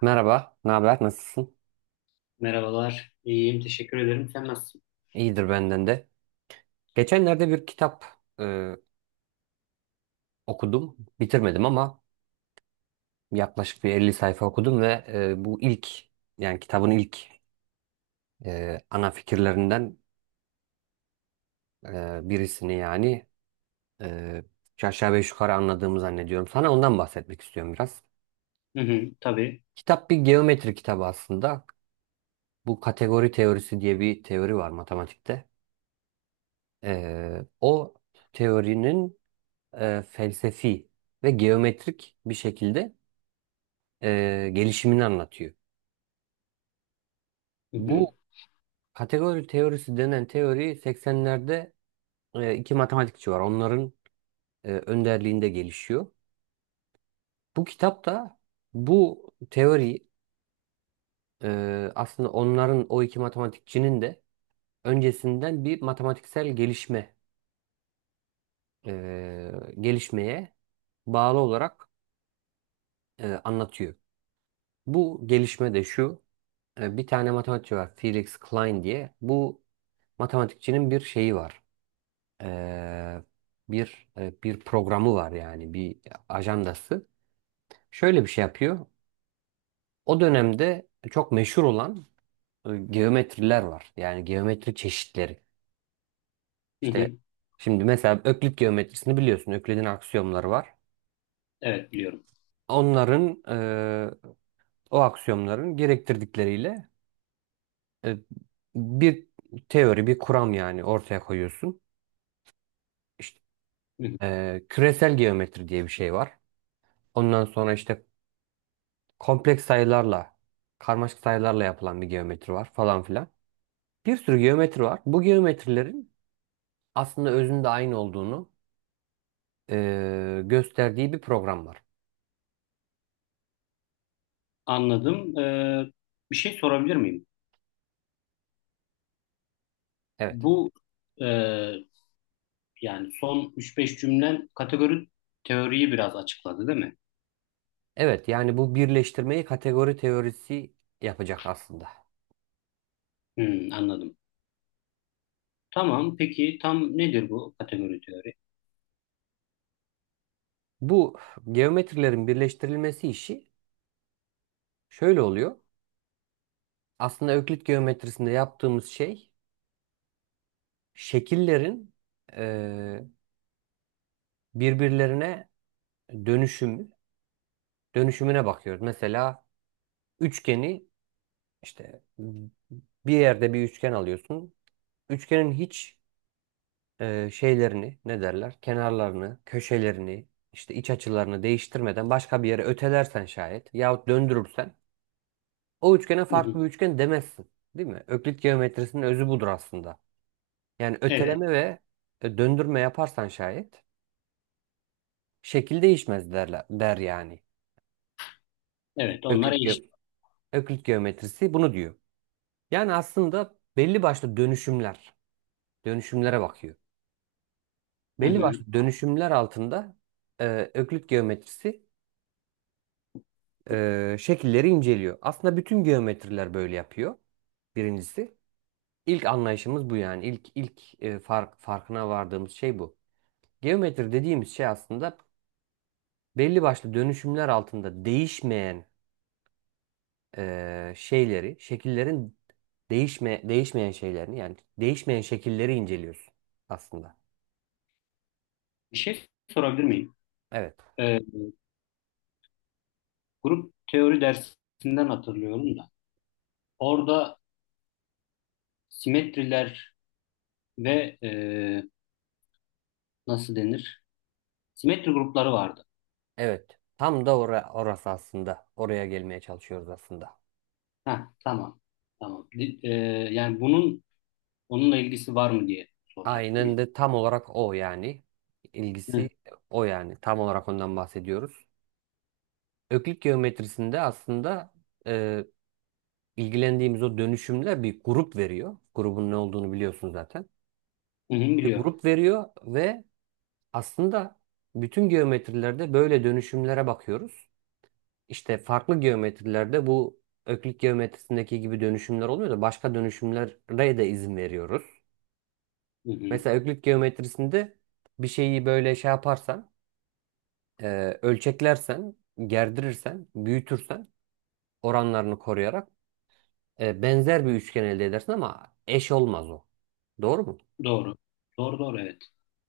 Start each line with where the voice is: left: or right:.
right: Merhaba, ne haber? Nasılsın?
left: Merhabalar. İyiyim. Teşekkür ederim. Sen nasılsın?
right: İyidir benden de. Geçenlerde bir kitap e, okudum. Bitirmedim ama yaklaşık bir 50 sayfa okudum ve bu ilk yani kitabın ilk ana fikirlerinden birisini yani e, üç aşağı beş yukarı anladığımı zannediyorum. Sana ondan bahsetmek istiyorum biraz.
left: Hı hı. Tabii.
right: Kitap bir geometri kitabı aslında. Bu kategori teorisi diye bir teori var matematikte. O teorinin felsefi ve geometrik bir şekilde gelişimini anlatıyor.
left: Hı hı.
right: Bu kategori teorisi denen teori 80'lerde iki matematikçi var. Onların önderliğinde gelişiyor. Bu kitap da bu teori aslında onların o iki matematikçinin de öncesinden bir matematiksel e, gelişmeye bağlı olarak anlatıyor. Bu gelişme de şu. Bir tane matematikçi var Felix Klein diye. Bu matematikçinin bir şeyi var. Ee, bir programı var yani bir ajandası. Şöyle bir şey yapıyor. O dönemde çok meşhur olan geometriler var. Yani geometri çeşitleri.
left: Hı
right: İşte
left: hı.
right: şimdi mesela Öklit geometrisini biliyorsun. Öklid'in aksiyomları var.
left: Evet biliyorum.
right: Onların o aksiyomların gerektirdikleriyle e, bir teori, bir kuram yani ortaya koyuyorsun. İşte
left: Hı hı.
right: küresel geometri diye bir şey var. Ondan sonra işte kompleks sayılarla, karmaşık sayılarla yapılan bir geometri var falan filan. Bir sürü geometri var. Bu geometrilerin aslında özünde aynı olduğunu gösterdiği bir program var.
left: Anladım. Bir şey sorabilir miyim?
right: Evet.
left: Bu e, yani son üç beş cümlen kategori teoriyi biraz açıkladı değil mi?
right: Evet yani bu birleştirmeyi kategori teorisi yapacak aslında.
left: Hı, anladım. Tamam. Peki tam nedir bu kategori teori?
right: Bu geometrilerin birleştirilmesi işi şöyle oluyor. Aslında Öklit geometrisinde yaptığımız şey şekillerin eee, birbirlerine dönüşümü, dönüşümüne bakıyoruz. Mesela üçgeni İşte bir yerde bir üçgen alıyorsun. Üçgenin hiç şeylerini ne derler? Kenarlarını, köşelerini, işte iç açılarını değiştirmeden başka bir yere ötelersen şayet yahut döndürürsen o üçgene
left: Hı hı.
right: farklı bir üçgen demezsin. Değil mi? Öklit geometrisinin özü budur aslında. Yani
left: Evet.
right: öteleme ve döndürme yaparsan şayet şekil değişmez derler, der yani. E,
left: Evet. Onlar
right: Öklit,
left: eşit.
right: ge- Öklit geometrisi bunu diyor. Yani aslında belli başlı dönüşümlere bakıyor.
left: Hı
right: Belli
left: hı.
right: başlı dönüşümler altında Öklit geometrisi şekilleri inceliyor. Aslında bütün geometriler böyle yapıyor. Birincisi. İlk anlayışımız bu yani. İlk farkına vardığımız şey bu. Geometri dediğimiz şey aslında belli başlı dönüşümler altında değişmeyen şekillerin değişmeyen şeylerini yani değişmeyen şekilleri inceliyorsun aslında.
left: Bir şey sorabilir miyim?
right: Evet.
left: Ee, grup teori dersinden hatırlıyorum da. Orada simetriler ve nasıl denir? Simetri grupları vardı.
right: Evet. Tam da orası aslında. Oraya gelmeye çalışıyoruz aslında.
left: Ha tamam. Tamam. Yani bunun onunla ilgisi var mı diye soracaktım da.
right: Aynen de tam olarak o yani.
left: Hı,
right: İlgisi o yani. Tam olarak ondan bahsediyoruz. Öklit geometrisinde aslında e, ilgilendiğimiz o dönüşümler bir grup veriyor. Grubun ne olduğunu biliyorsun zaten.
left: hı, hı,
right: Bir
left: biliyorum.
right: grup veriyor ve aslında bütün geometrilerde böyle dönüşümlere bakıyoruz. İşte farklı geometrilerde bu Öklit geometrisindeki gibi dönüşümler olmuyor da başka dönüşümlere de izin veriyoruz.
left: Hı, hı.
right: Mesela Öklit geometrisinde bir şeyi böyle şey yaparsan ölçeklersen, gerdirirsen, büyütürsen oranlarını koruyarak benzer bir üçgen elde edersin ama eş olmaz o. Doğru mu?
left: Doğru. Doğru doğru evet.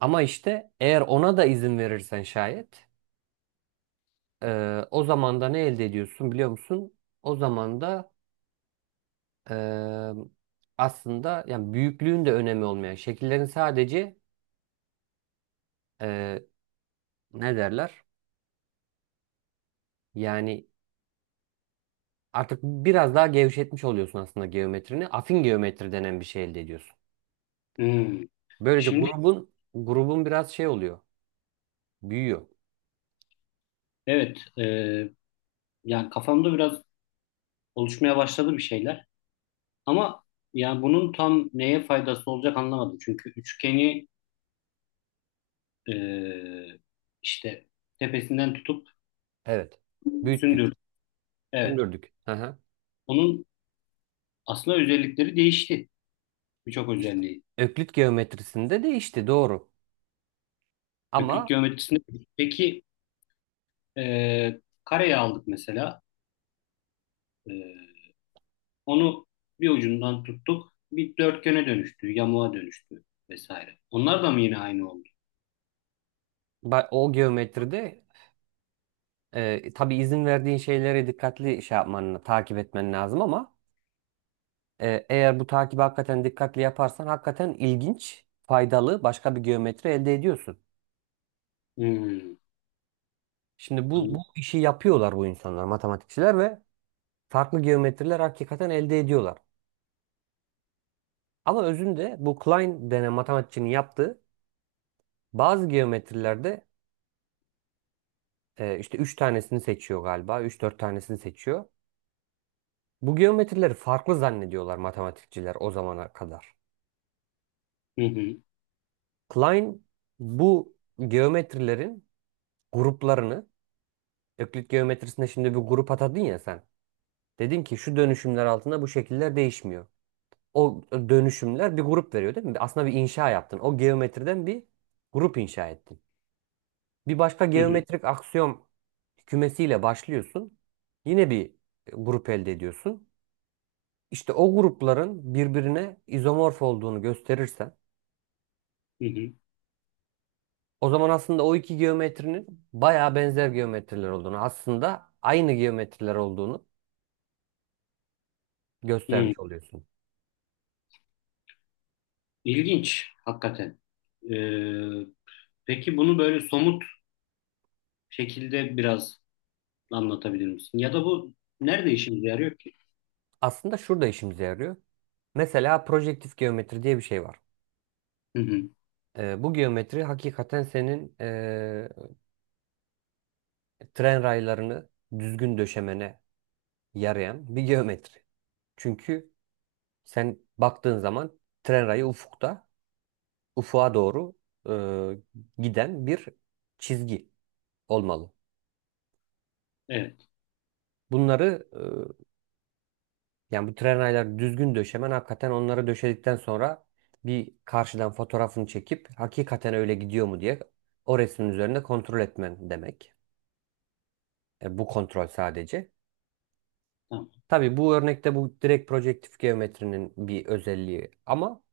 right: Ama işte eğer ona da izin verirsen şayet o zaman da ne elde ediyorsun biliyor musun? O zaman da e, aslında yani büyüklüğün de önemi olmayan şekillerin sadece e, ne derler? Yani artık biraz daha gevşetmiş oluyorsun aslında geometrini. Afin geometri denen bir şey elde ediyorsun.
left: Hı.
right: Böylece
left: Şimdi
right: grubun biraz şey oluyor. Büyüyor.
left: evet yani kafamda biraz oluşmaya başladı bir şeyler. Ama yani bunun tam neye faydası olacak anlamadım. Çünkü üçgeni e, işte tepesinden tutup
right: Evet. Büyüttük.
left: sündürdüm. Evet.
right: Sündürdük. Hı hı.
left: Onun aslında özellikleri değişti. Birçok
right: İşte.
left: özelliği.
right: Öklit geometrisinde de işte doğru.
left: Köklük
right: Ama
left: geometrisinde. Peki kareyi aldık mesela. E, onu bir ucundan tuttuk. Bir dörtgene dönüştü, yamuğa dönüştü vesaire. Onlar da mı yine aynı oldu?
right: o geometride tabii izin verdiğin şeylere dikkatli şey yapman, takip etmen lazım ama eğer bu takibi hakikaten dikkatli yaparsan hakikaten ilginç, faydalı başka bir geometri elde ediyorsun.
left: Hmm,
right: Şimdi bu
left: anladım.
right: işi yapıyorlar bu insanlar, matematikçiler ve farklı geometriler hakikaten elde ediyorlar. Ama özünde bu Klein denen matematikçinin yaptığı bazı geometrilerde işte 3 tanesini seçiyor galiba. Üç dört tanesini seçiyor. Bu geometrileri farklı zannediyorlar matematikçiler o zamana kadar.
left: Hı hı,
right: Klein bu geometrilerin gruplarını Öklit geometrisinde şimdi bir grup atadın ya sen. Dedin ki şu dönüşümler altında bu şekiller değişmiyor. O dönüşümler bir grup veriyor değil mi? Aslında bir inşa yaptın. O geometriden bir grup inşa ettin. Bir başka
left: hı hı,
right: geometrik aksiyom kümesiyle başlıyorsun. Yine bir grup elde ediyorsun. İşte o grupların birbirine izomorf olduğunu gösterirsen
left: hı hı,
right: o zaman aslında o iki geometrinin bayağı benzer geometriler olduğunu, aslında aynı geometriler olduğunu
left: hı.
right: göstermiş oluyorsun.
left: İlginç hakikaten. E, peki bunu böyle somut şekilde biraz anlatabilir misin? Ya da bu nerede işimize yarıyor ki?
right: Aslında şurada işimize yarıyor. Mesela projektif geometri diye bir şey var.
left: Hı hı,
right: Bu geometri hakikaten senin tren raylarını düzgün döşemene yarayan bir geometri. Çünkü sen baktığın zaman tren rayı ufuğa doğru giden bir çizgi olmalı.
left: evet,
right: Bunları yani bu tren rayları düzgün döşemen hakikaten onları döşedikten sonra bir karşıdan fotoğrafını çekip hakikaten öyle gidiyor mu diye o resmin üzerinde kontrol etmen demek. Bu kontrol sadece.
left: tamam.
right: Tabii bu örnekte bu direkt projektif geometrinin bir özelliği ama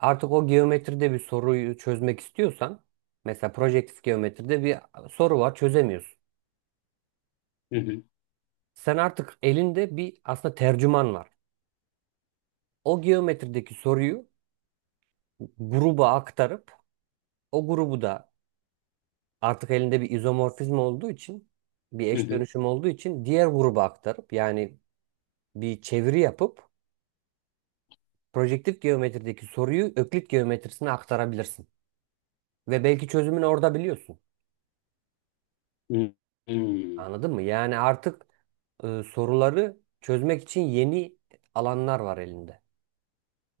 right: artık o geometride bir soruyu çözmek istiyorsan, mesela projektif geometride bir soru var çözemiyorsun.
left: Hı hı,
right: Sen artık elinde bir aslında tercüman var. O geometrideki soruyu gruba aktarıp o grubu da artık elinde bir izomorfizm olduğu için bir
left: hı
right: eş
left: hı,
right: dönüşüm olduğu için diğer gruba aktarıp yani bir çeviri yapıp projektif geometrideki soruyu öklit geometrisine aktarabilirsin. Ve belki çözümünü orada biliyorsun.
left: hı hı.
right: Anladın mı? Yani artık soruları çözmek için yeni alanlar var elinde.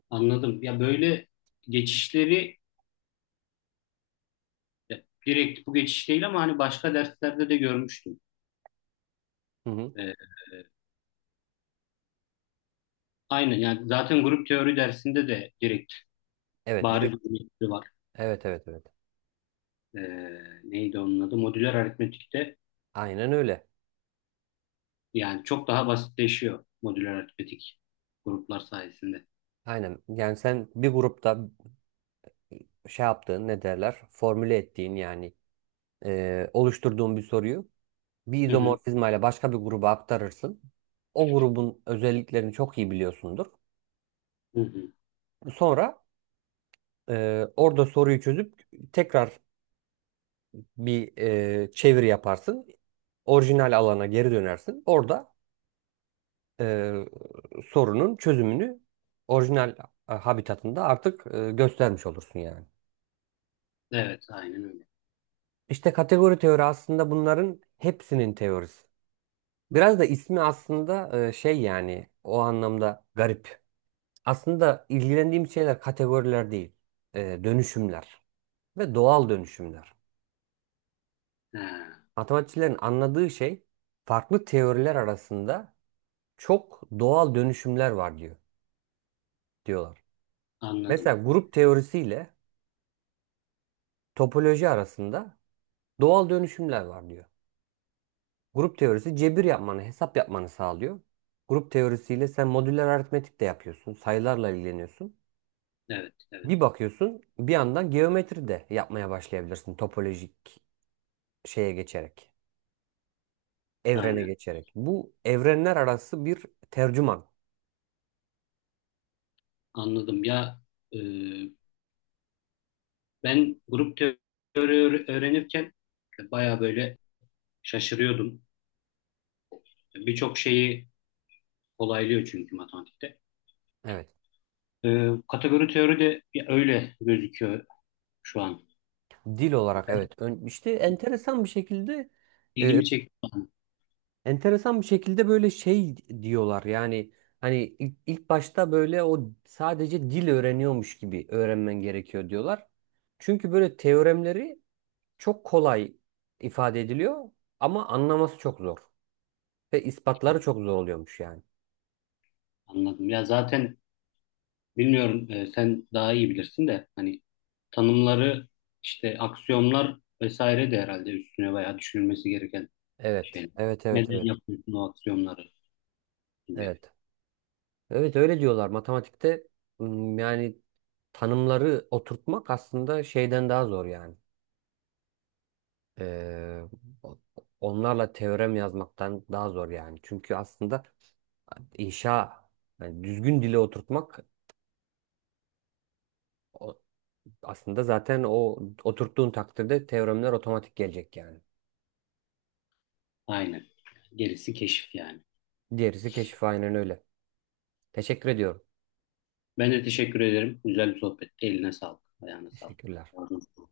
left: Anladım. Ya böyle geçişleri ya direkt bu geçiş değil ama hani başka derslerde de görmüştüm.
right: Hı hı.
left: Ee, aynen yani zaten grup teori dersinde de direkt
right: Evet,
left: bariz bir
right: direkt.
left: geçişi var.
right: Evet, evet, evet.
left: Ee, neydi onun adı? Modüler aritmetikte
right: Aynen öyle.
left: yani çok daha basitleşiyor modüler aritmetik gruplar sayesinde.
right: Aynen. Yani sen bir grupta şey yaptığın, ne derler? Formüle ettiğin yani oluşturduğun bir soruyu bir
left: Hı hı,
right: izomorfizma ile başka bir gruba aktarırsın. O grubun özelliklerini çok iyi biliyorsundur.
left: hı hı.
right: Sonra orada soruyu çözüp tekrar bir çeviri yaparsın. Orijinal alana geri dönersin. Orada e, sorunun çözümünü orijinal habitatında artık göstermiş olursun yani.
left: Evet aynen öyle.
right: İşte kategori teori aslında bunların hepsinin teorisi. Biraz da ismi aslında şey yani o anlamda garip. Aslında ilgilendiğim şeyler kategoriler değil, dönüşümler ve doğal dönüşümler.
left: Ha,
right: Matematikçilerin anladığı şey farklı teoriler arasında çok doğal dönüşümler var diyorlar.
left: anladım.
right: Mesela grup teorisiyle topoloji arasında doğal dönüşümler var diyor. Grup teorisi cebir yapmanı, hesap yapmanı sağlıyor. Grup teorisiyle sen modüler aritmetik de yapıyorsun, sayılarla ilgileniyorsun.
left: Evet evet
right: Bir bakıyorsun, bir yandan geometri de yapmaya başlayabilirsin topolojik şeye geçerek, evrene
left: aynen
right: geçerek. Bu evrenler arası bir tercüman.
left: anladım. Ya e, ben grup teori öğrenirken baya böyle şaşırıyordum. Birçok şeyi kolaylıyor çünkü matematikte.
right: Evet.
left: Kategori teori de ya öyle gözüküyor şu an.
right: Dil olarak evet. İşte e,
left: İlgimi çekti,
right: Enteresan bir şekilde böyle şey diyorlar yani hani ilk başta böyle o sadece dil öğreniyormuş gibi öğrenmen gerekiyor diyorlar. Çünkü böyle teoremleri çok kolay ifade ediliyor ama anlaması çok zor ve ispatları çok zor oluyormuş yani.
left: anladım. Ya zaten bilmiyorum, sen daha iyi bilirsin de hani tanımları işte aksiyonlar vesaire de herhalde üstüne bayağı düşünülmesi gereken
right: Evet,
left: şeyler.
right: evet, evet,
left: Neden
right: evet,
left: yapıyorsun o aksiyonları gibi.
right: evet. Evet öyle diyorlar matematikte yani tanımları oturtmak aslında şeyden daha zor yani. Ee, onlarla teorem yazmaktan daha zor yani. Çünkü aslında inşa yani düzgün dile oturtmak o- aslında zaten o oturttuğun takdirde teoremler otomatik gelecek yani.
left: Aynen. Gerisi keşif yani.
right: Diğerisi keşif aynen öyle. Teşekkür ediyorum.
left: Ben de teşekkür ederim. Güzel bir sohbetti. Eline sağlık. Ayağına sağlık.
right: Teşekkürler.
left: Ağzına sağlık.